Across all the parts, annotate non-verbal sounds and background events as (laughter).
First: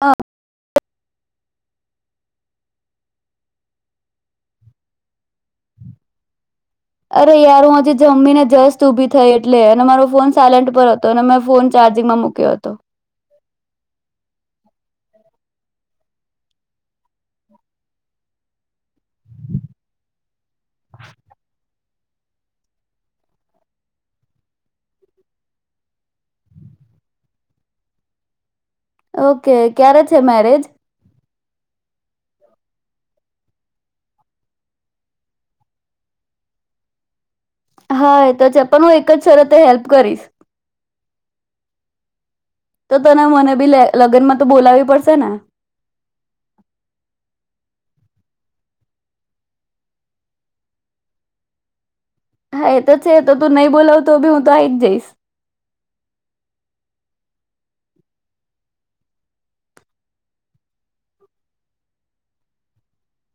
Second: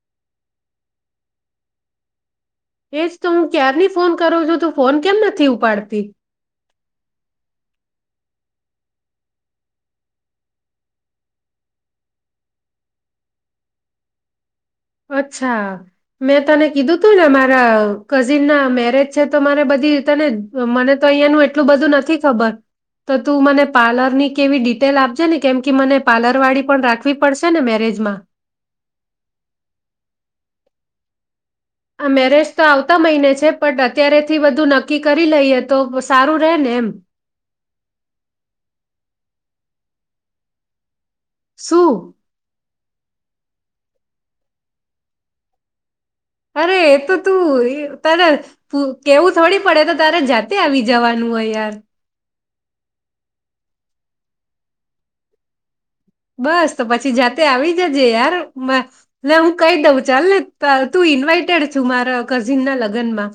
હા એજ તો હું ક્યારની ફોન કરું છું તો ફોન કેમ નથી ઉપાડતી અરે યાર હું હજી જમી ને જસ્ત ઊભી થઈ એટલે અને મારો ફોન સાયલેન્ટ પર હતો અને મેં ફોન ચાર્જિંગમાં મૂક્યો હતો અચ્છા મેં તને કીધું તું ને મારા કઝિન ના મેરેજ તો મારે બધી તને મને તો અહિયાયા નું એટલું બધું નથી નથી ખબર તો તું મને પાર્લર ની કેવી ડિટેલ આપજે ને કેમ કે મને પાર્લર વાળી પણ રાખવી પડશે ને મેરેજમાં ઓકે ક્યારે છે મેરેજ આ મેરેજ તો આવતા મહિને છે પણટ અત્યારેથી બધું નક્કી કરી લઈએ તો સારું રહે ને એમ હા એ તો છે પણ હું એક જ શરતે હેલ્પ કરીશ સુું તો તને મને બી લગ્નમાં તો બોલાવી પડશે ને અરે એ તો તું તારે કેવું થોડી પડે તો તારે જાતે આવી જવાનું હોય યાર હા એ તો છે તો તું નહી બોલાવતો ભી હું તો આ આવી જ જઈશ બસ તો પછી જાતે આવી જજે યાર હું કહી દઉં ચાલ ને તું ઈન્વાઈટેડ છું મારા કઝિન ના લગ્નમાં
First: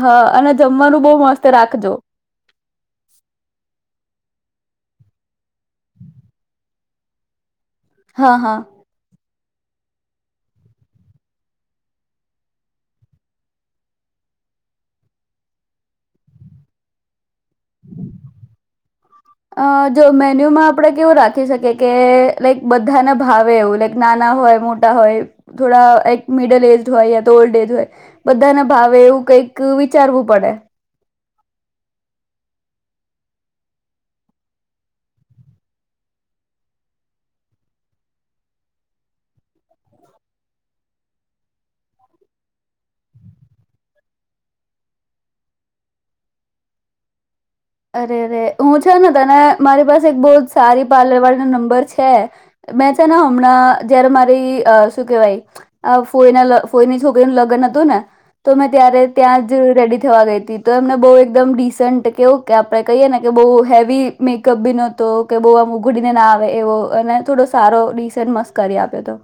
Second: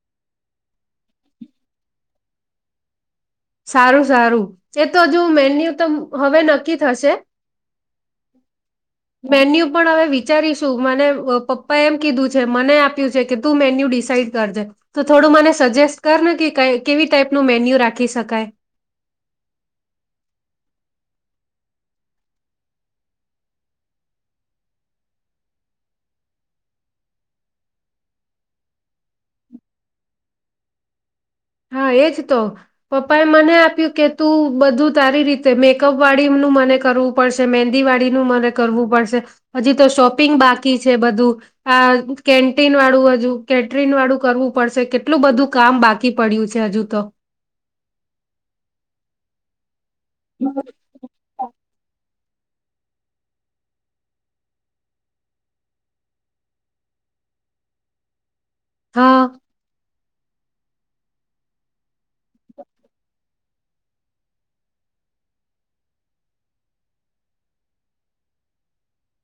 હા અને જમવાનું બહ મસ્ત રાખજો સારું સારું એ તો જો મે હવે નક્કી થશે હા હા મેન્યુ પણ હવે વિચારીશું મને પપ્પા એમ કીધું છે મને આપ્યું છે કે તું મેન્યુ ડિસાઈડ કરજે તો થોડું મને સજેસ્ટ કર ને કે કેવી ટાઈપ નું મેન્યુ રાખી શકે અ જો મેન્યુમાં આપડે કેવું રાખી લખી શકે કે લક બધાના ભાવે એવું લક નાના હોય મોટા હોય થોડાક મિડલ એજ હોય યા તો ઓલ્ડ એજ હોય બધાના ભાવે એવું કઈક વિચારવું પડે હા એજ તો પપ્પા એ મને આપ્યું કે તું બધું તારી રીતે મેકઅપ વાળીનુંું મને કરવું પડશે મંદી વાળીનુંું મને કરવું પડશે હજી તો શોપિંગ બાકી છે બધું આ કેન્ટીન વાળું હજુ કેટરિન વાળું કરવું પડશે કેટલું બધું કામ બાકી કી પડ્યું છે હજુ તો અરે અરે હું છે ને તને મારી પાસે એક બહુત સારી પાર્લર વાળ ના નંબર છે મેં છે ને હમણાં જયારે મારી શું કેવાય ફોઈના ફોઈની છોકરી નું લગ્ન હતું ને તો મેં ત્યારે હા ત્યાં જ રેડી થવા ગઈ હતી તો એમને બહુ એકદમ ડીસન્ટ કેવું કે આપડણે કહીએ ને કે બહુ હેવી મેકઅપ બી નતો કે બહુ આમ ઉઘડીને ના આવે એવો અને થોડો સારો ડિસેન્ટ મસ્ કરી આપ્યો હતો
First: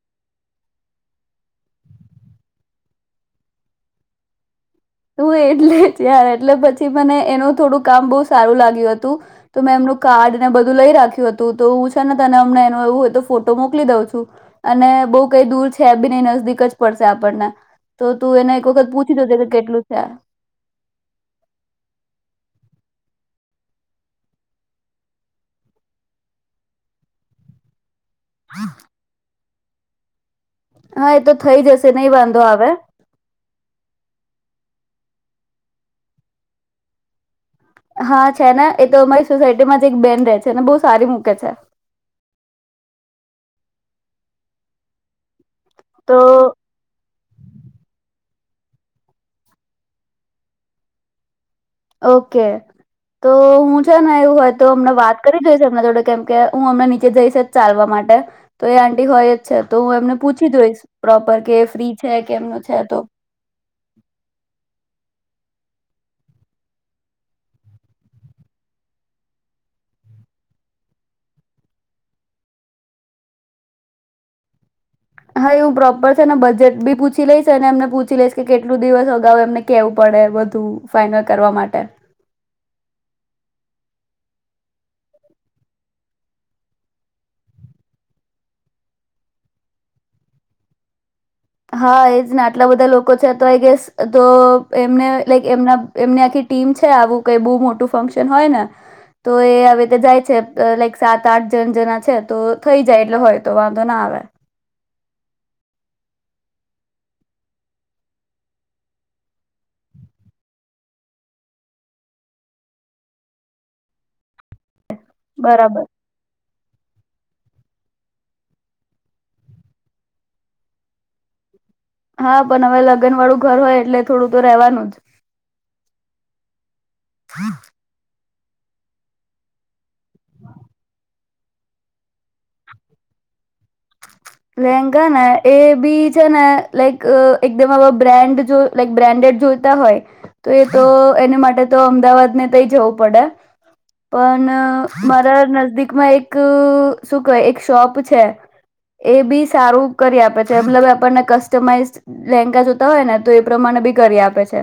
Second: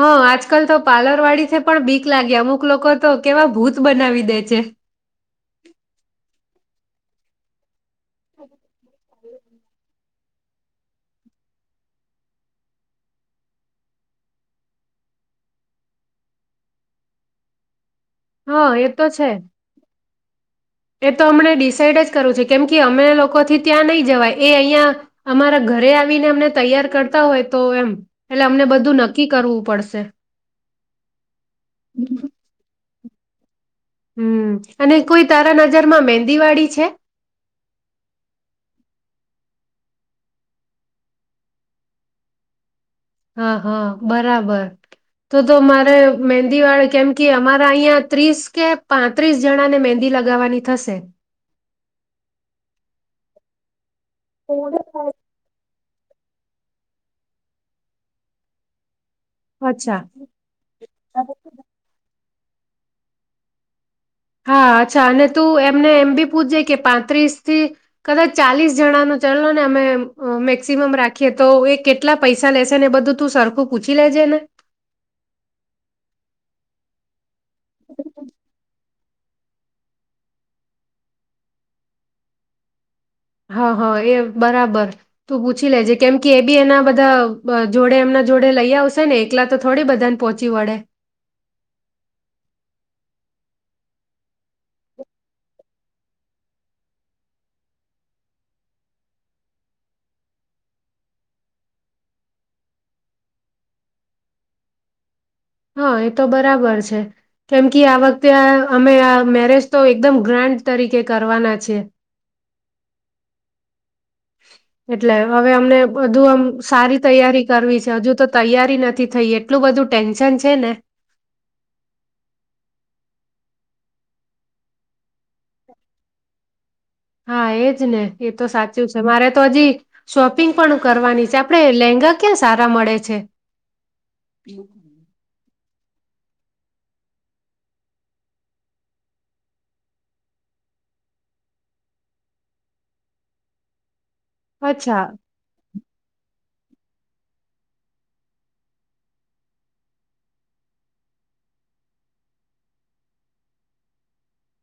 હા આજકાલ તો પાર્લર વાડીીથી પણ બીક લાગી અમુક લોકો તો કેવા ભૂત બનાવી દે છે થી મને એનું થોડુંક કામ બહ સારું લાગ્યું હતું તો મેં એમનું કાર્ડ ને બધું લઈ રાખ્યું હતું તો હું છે ને તને અમને એ એવું હોય તો ફોટો મોકલી દઉં છું અને બહ કઈ દૂર છે બી ન નજદીક જ પડશે આપણને તો તું એને હા એક એ વખત તો પૂછી છે દઉજે કેટલું છે એ તો હમને ડિસાાઈડ જ કરું છે કેમ કે અમે લોકોથી ત્યાં નહી જવાય એ અહં અમારા ઘરે આવીને અમને તૈયાર કરતા હોય તો એમ એટલે અમને બધું નક્કી કરવું પડશે હા એ તો થઈ જશે નહી વાંધો આવે હમ અને કોઈ તારા નજરમાં મેંદીવાડી છે હા છે ને એ તો અમારી સોસાયટી માં જ એક બેન રહે છેને બહુ સારી મૂકે છે હા હા બરાબર તો તો મારે તો મહેંદીવાળ કેમ કે અમારા અહીિયાં ત્રીસ કે પાંત્રીસ જણાને મંદી લગાવવાની થશે ઓકે તો હું એવું હોય તો અમને વાત કરી દઈ છે થડે કેમ કે હું અમને નીચે જઈશ ચાલવા માટે તો એ હોય જ છે તો હું અચ્છા એમને પૂછી દઉશ પ્રોપર કે ફ્રી છે કેમનું છે તો હા અચ્છા અને તું એમને એમ બી પૂછજે કે પાંત્રીસ થી કદાચ ચાલીસ જણાનું ચાલલો ને અમે મેક્સિમમ રાખીએ તો એ કેટલા પૈસા લેશે ને એ બધું તું સરખું પૂછી લેજે ને હા એવું પ્રોપર છે ને બજેટ બી પૂછી લઈશ અને એમને પૂછી લશ કેટું કેટું દિવસ અગાઉ એમને કેવું પડે બધું ફાઈનલ કરવા માટે હા હ એ બરાબર તું પૂછી લેજે કેમ કે એ બી એના બધા જોડે એમના જોડે લઈ આવશે ને એકલા તો થોડી બધાને પહોંચી વળે હા એ જને આટલા બધા લોકો છે તો આઈ ગેસ તો એમને લક એમના એમની આખી ટીમ છે આવું કઈ બહુ મોટું ફંક્શન હોય ને તો એ આવી રીતે જાય છે લાઈક સાત આઠ જણ જના છે તો થઈ જાય એટલે હોય તો વાંધો ના આવે હા એ તો બરાબર છે કેમ કે આ વખતે આ અમે આ મેરેજ તો એકદમ ગ્રાન્ડ તરીકે કરવાના છી (inaudible) એટલે હવે અમને બરાબર બધું આમ સારી તૈયારી કરવી છે હજુ તો તૈયારી નથી થઈ એટલું બધું ટેન્શન છે ને હા પણ હવે લગ્ન વાળું ઘર હોય એટલે થોડું તો રહેેવાનું જ હા એજ ને એ તો સાચું છે મારે તો હજી શોપિંગ પણ કરવાની છે આપડે લેંગા ક્યાં સારા મળે છે લહેંગા ના એ બી છે ને લાઈક એકદમ આ બ્રાન્ડ જો લક બ્રાન્ડેડ જોઈતા હોય તો એ તો એને માટે તો અમદાવાદ ને તઈ જવું પડે અચ્છા પણ મારા નદીક એક શું ક એક શોપ છે એ બી સારું કરી આપે છે, મતલબ આપણને કસ્ટમાઈઝ લેંઘા જોતા હોય ને તો એ પ્રમાણે બી કરી આપે છે.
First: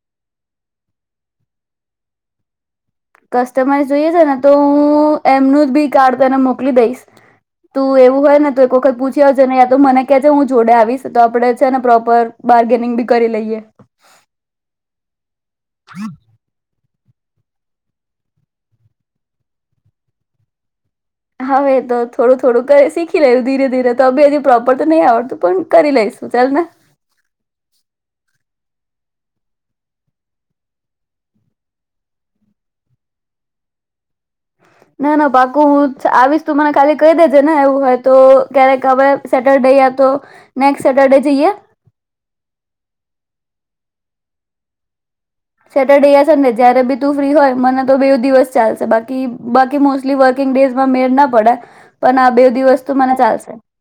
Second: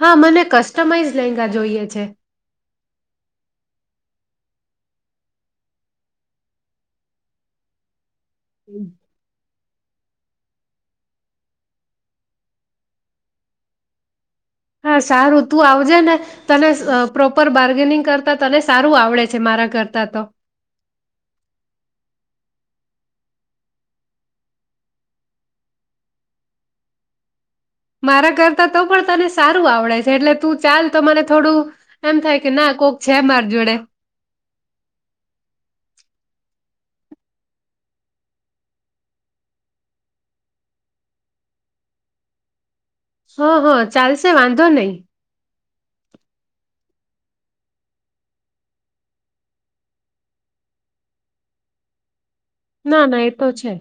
હા મને કસ્ટમાઈઝ લેંઘા જોઈએ છે. કસ્ટમાઈઝ જોઈએ છે ને તો હું એમનું જ બી કાર્ડ તને મોકલી દઈશ. તું એવ વું હોય ને તો એક વખત પૂછી આવજે ને (inaudible) મને કે છે હું જોડે આવીશ તો આપણેે છે ને પ્રોપર બાર્ગેનિંગ બી કરી લઈએ. હા, સારું તું આવજે ને તને પ્રોપર બાર્ગેનિંગ કરતા તને સારું આવડે છે. મારા કરતા તો હવે તો થોડું થોડું શીખી લેું ધીરે ધીરે તો બી હજુ પ્રોપર તો નહી આવડતું પણ કરી લઈશુ ચાલને. મારા કરતા તો પણ તને સારું આવડે છે એટલે તું ચાલ તો મને થોડું એમ થાય કે ના કોક છે, માર જોડે. ના ના પાકુ હું આવીશ તું મને ખાલી કહી દેજે ને એવું હોય તો ક્યારેક હવે સેટરડે યા તો, નેક્સ્ટ સેટરડે જઈએ? હ હ ચાલશે વાંધો નહી. સેટરડે યા સન્ડે જયારે બી તું ફ્રી હોય મને તો બે દિવસ ચાલશે બાકી બાકી મોસ્ટલી વર્કિંગ ડેઝમાં મેળ ના પડાય. પણ આ બે દિવસ તો ના મને ના એ તો ચાલશે. છે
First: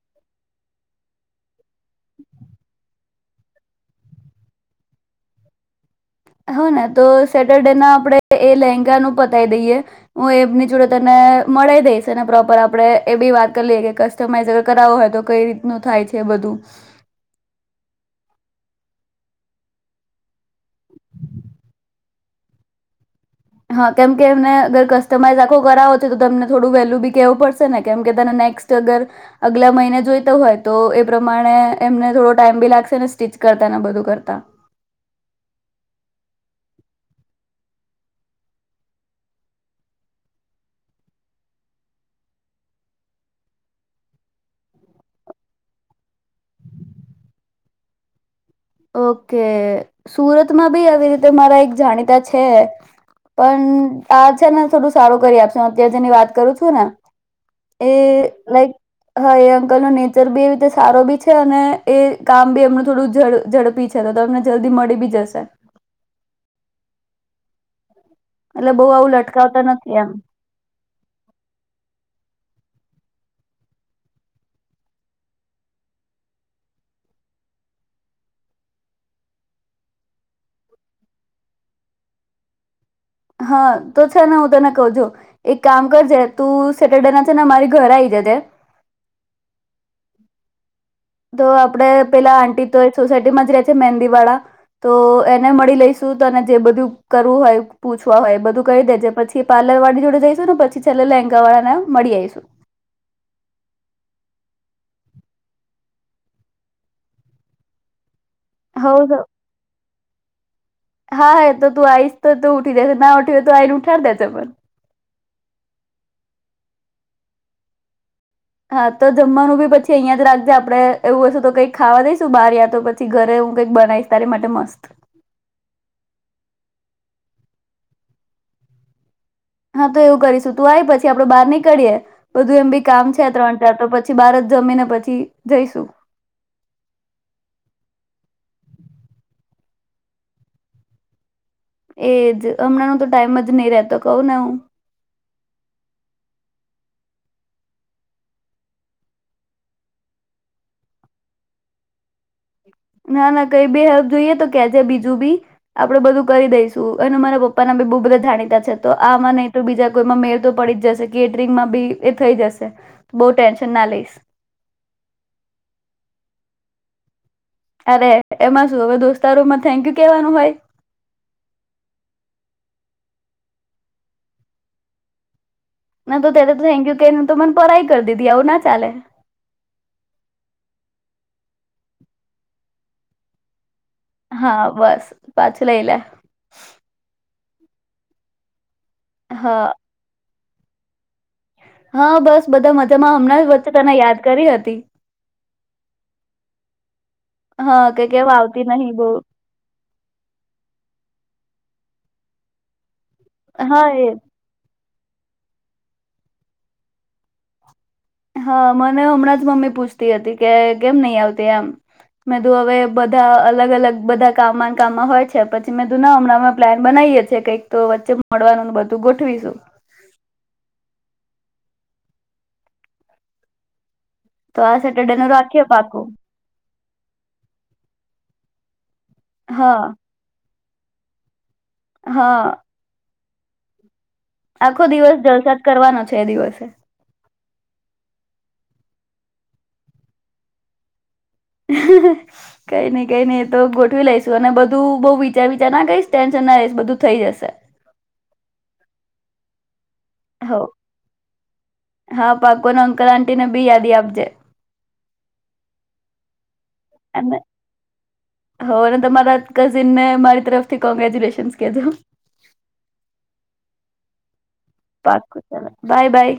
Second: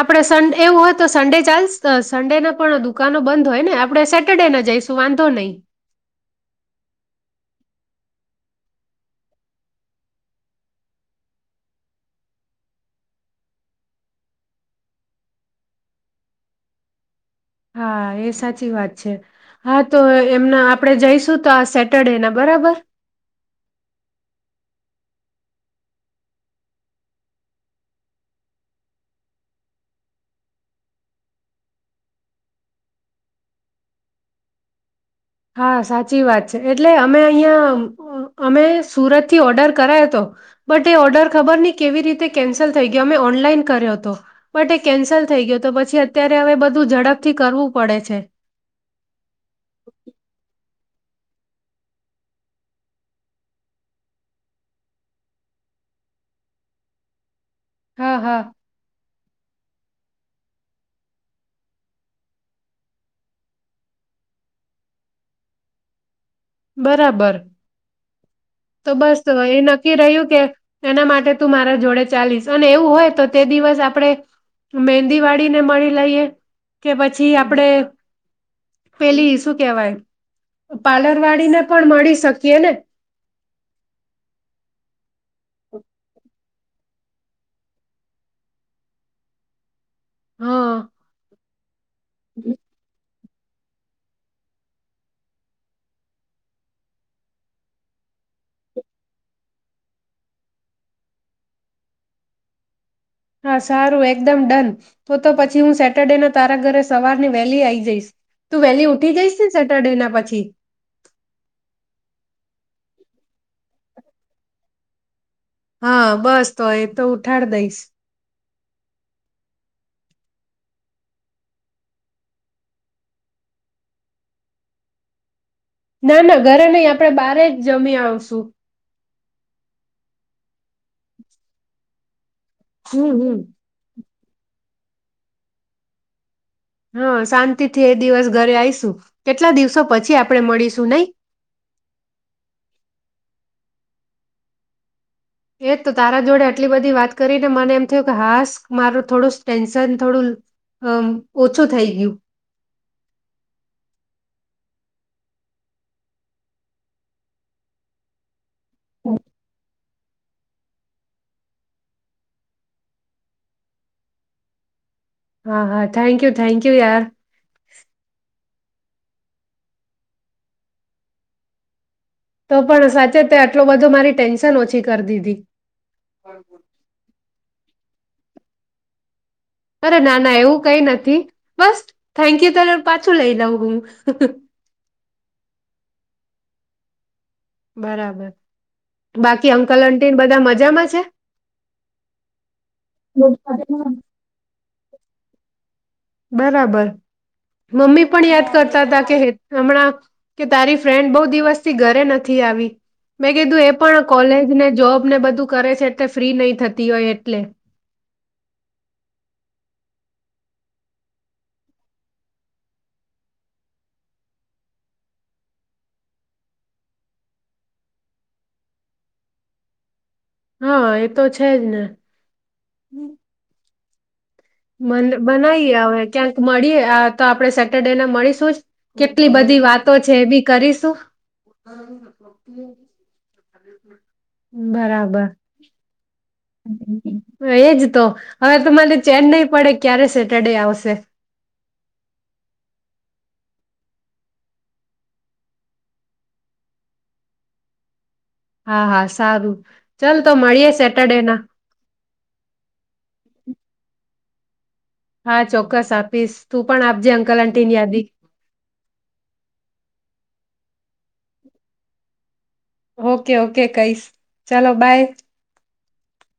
આપડે સે એવું હોય, તો સન્ડે ચાલશે? બ સન્ડે ના પણ દુકાનો બંધ હોય, ને આપણે સેટરડેને જઈશું વાંધો નહી. હ ને તો સેટરડે ના આપણે એ લેહેંગાનું પતાય દઈએ. હું એપની જોડે તને મળી દઈશ પ્રોપર આપડણે એ બી વાત કરી લએ કે કસ્ટમાઈઝગર કરાવવો હોય તો કઈ રીતનું થાય છે એ બધું. હા એ સાચી વાત હા, તો એમને આપડે જઈશું તો આ સેટરડે ના બરાબર. હા કેમ કે એમને અગર કસ્ટમાઈઝ આખો કરાવો છે તો તમને થોડું વેલ્યુ બી કેવું પડશે ને કેમકે તને નેક્સ્ટ અગર અગલા મહિને જોઈતો હોય, તો એ પ્રમાણે એમને થોડો ટાઈમ બી લાગશે ને, સ્ટિચ કરતા ને બધું કરતા. હા સાચી વાત છે, એટલે અમે અહીંયા અમે સુરતથી ઓર્ડર કરાયો હતો, બટ એ ઓર્ડર ખબર નહી કેવી રીતે કેન્સલ થઈ ગયો અમે ઓનલાઈન કર્યો હતો બટ એ કેન્સલ થઈ ગયો, તો પછી અત્યારે હવે બધું ઝડપથી કરવું પડે છે. ઓકે! સુરત. બી આવી રીતે મારા એક જાણીતા છે, પણ આ છે ને થોડું સારું કરી આપશ હું અત્યાર જેની વાત કરું છું ને. એ હા હા લાઈક હા એ અંકલ હ ન દરજી એ રીતે સારો બી છે, અને એ કામ બી એમનું થોડું ઝડપ. ઝડપી છેે. તો તો તમને જલ્દી મળી બી જશે. બરાબર. એટલે બહુ તો આવું બસ એ લટકાવતા નક્કી નથી એમ રહ્યું કે એના માટે તું મારા જોડે ચાલીસ અને એવું હોય તો તે દિવસ આપણે મહેંદી વાળીને મળી લઈએ કે પછી આપણેે પેલી શું કેહેવાય પાર્લર વાળીને પણ મળી શકીએ ને હા તો છે ને હું તને કહું જો એક કામ કરજે તું સેટરડે ના છે ને મારી ઘર આ આવી જજે હમ તો આપડે પેલા આંટી તો એ સોસાયટી એમાં જ રહે છે મહેંદી વાળા તો એને મળી લઈશું તને જે બધું કરવું હોય પૂછવા હોય એ બધું કરી દેજે પછી પાર્લર વાળી જોડે જઈશું ને પછી છેલ્લે લેંગા વાળા ને મળી આવીઈશું હા સારું એકદમ ડન તો તો પછી હું સેટરડે ના તારા ઘરે સવારની વહેલી આ આવી જઈશ તું વહેલી ઉઠી હવતો જઈશ ને સેટરડે ના પછી હા હ તો તું આવીઈશ તો ઉ ઉ દે ના ઉઠી તો આઈને ઉઠર દે છે પણ હા બસ તો એ તો ઉઠાડ દઈશ હા તો જમવાનું બી પછી અહીયાયા જ રાખજે આપડે એવું વતુ તો કઈક ખાવા દઈશું બહાર યા તો પછી ઘરે હું કઈક બનાવીશ તારી માટે મસ્ત ના ના ઘરે નહી આપણે બારે જ જમી આવશું હા તો એવું કરીશું તું આવી પછી આપડો બહાર નીકળીએ બધું એમ બી કામ હમ છે હમ ત્રણ ચાર તો પછી પછી બારત જમીને પછી જઈશું હા શાંતિથી એ દિવસ ઘરે આવીઈશું કેટલા દિવસો પછી આપણેે મળીશું નહી એજ હમણાં ન તો ટાઈમ જ નહી રતો કહું ને હું એજ તો તારા જોડે આટલી બધી વાત કરીને મને એમ થયું કે હાાસ મારું થોડું ટેન્શન થોડું અ ઓછું થઈ ગયું ના ના કઈ બેી હપ જોઈએ તો કે છે બીજું બી આપડે બધું કરી દઈશું અને મારા પપ્પા ના બી બહ બધા જાણીતા તો આમાં નહી તો બીજા કોઈમાં મેર તો પડી જ જશે કેટરિંગમાં બી એ થઈ જશે બહ ટેન્શન ના લઈશ હા હા થેન્ક યુ થેન્ક યુ યાર અરે એમાં શું હવે દોસ્તારૂમમાં થેન્ક યુ કેવાનું હોય તો પણ સાચેત આટલું બધો મારી ટેન્શન ઓછી કરી દીધી ના તો ત્યારે તો થેન્કયુ તો મને પરાઈ કરી દીધી આવું ના ચાલે અરે ના ના એવું કઈ નથી બસ થેન્ક યુ તો પાછું લઈ લઉં હું હા બસ પાછું લ એ લ (inaudible) બરાબર બાકી હા અંકલ અટીી ને બધા મજા જામાં છે હા બસ બધા મજામાં હમણાં જ વચ્ચે તને યાદ કરી હતી બરાબર હા કે મમ્મી પણ કેમ યાદ આવતી કરતા નહીં હતા બહુ કે હમણાં કે તારી ફ્રેન્ડ બહ દિવસ પી ઘરે નથી આવી મેં કીધું એ પણ કોલેજ ને જોબ તમને બધું કરે છે એટલે ફ્રી નહી થતી હોય એટલે હા મને હમણાં જ મમ્મી પૂછતી હતી કે કેમ નહીિ આવતી એમ મેં તું હવે બધા અલગ અલગ બધા કામ કામમાં હોય છે પછી મેં તું ના હમણાં પ્લાન બનાવીએ છી કઈક તો વચ્ચે મળવાનું બધું ગોઠવીશું હા એતો છેજ ને તો આ સેટરડે નું રાખીએ બનાવીએ હવે પાકું ક્યાંક મળીએ તો આપણેે સેટરડે ને મળીશું જ કેટલી બધી હા વાતો છે એ બી કરીશું હા પોોતી આખો દિવસ જલસાત કરવાનો છે એ દિવસે એજ તો હવે તમારે ચેન્નઈ પડે ક્યારે સેટરડે આવશે કઈ નઈ કઈ નઈ એતો ગોઠવી લઈશુ અને બધું બઉ વિચાર વિચાર ના કઈશ ટેન્શન ના રઈશ બધું થઈ જશે હા હા સારું ચાલ તો હો મળીએે સેટરડે ના હા પાકોને અંકલ આંટીને બી યાદી આપજે હા ચોક્કસ આપીશ તું પણ આપજે અંકલ આંટીની યાદી હો તમારા કઝિન ને મારી તરફ કોંગ્રેચ્યુલેશન કજો ઓકે ઓકે કહીશ ચાલો બાય પાકું ચાલો બાય બાય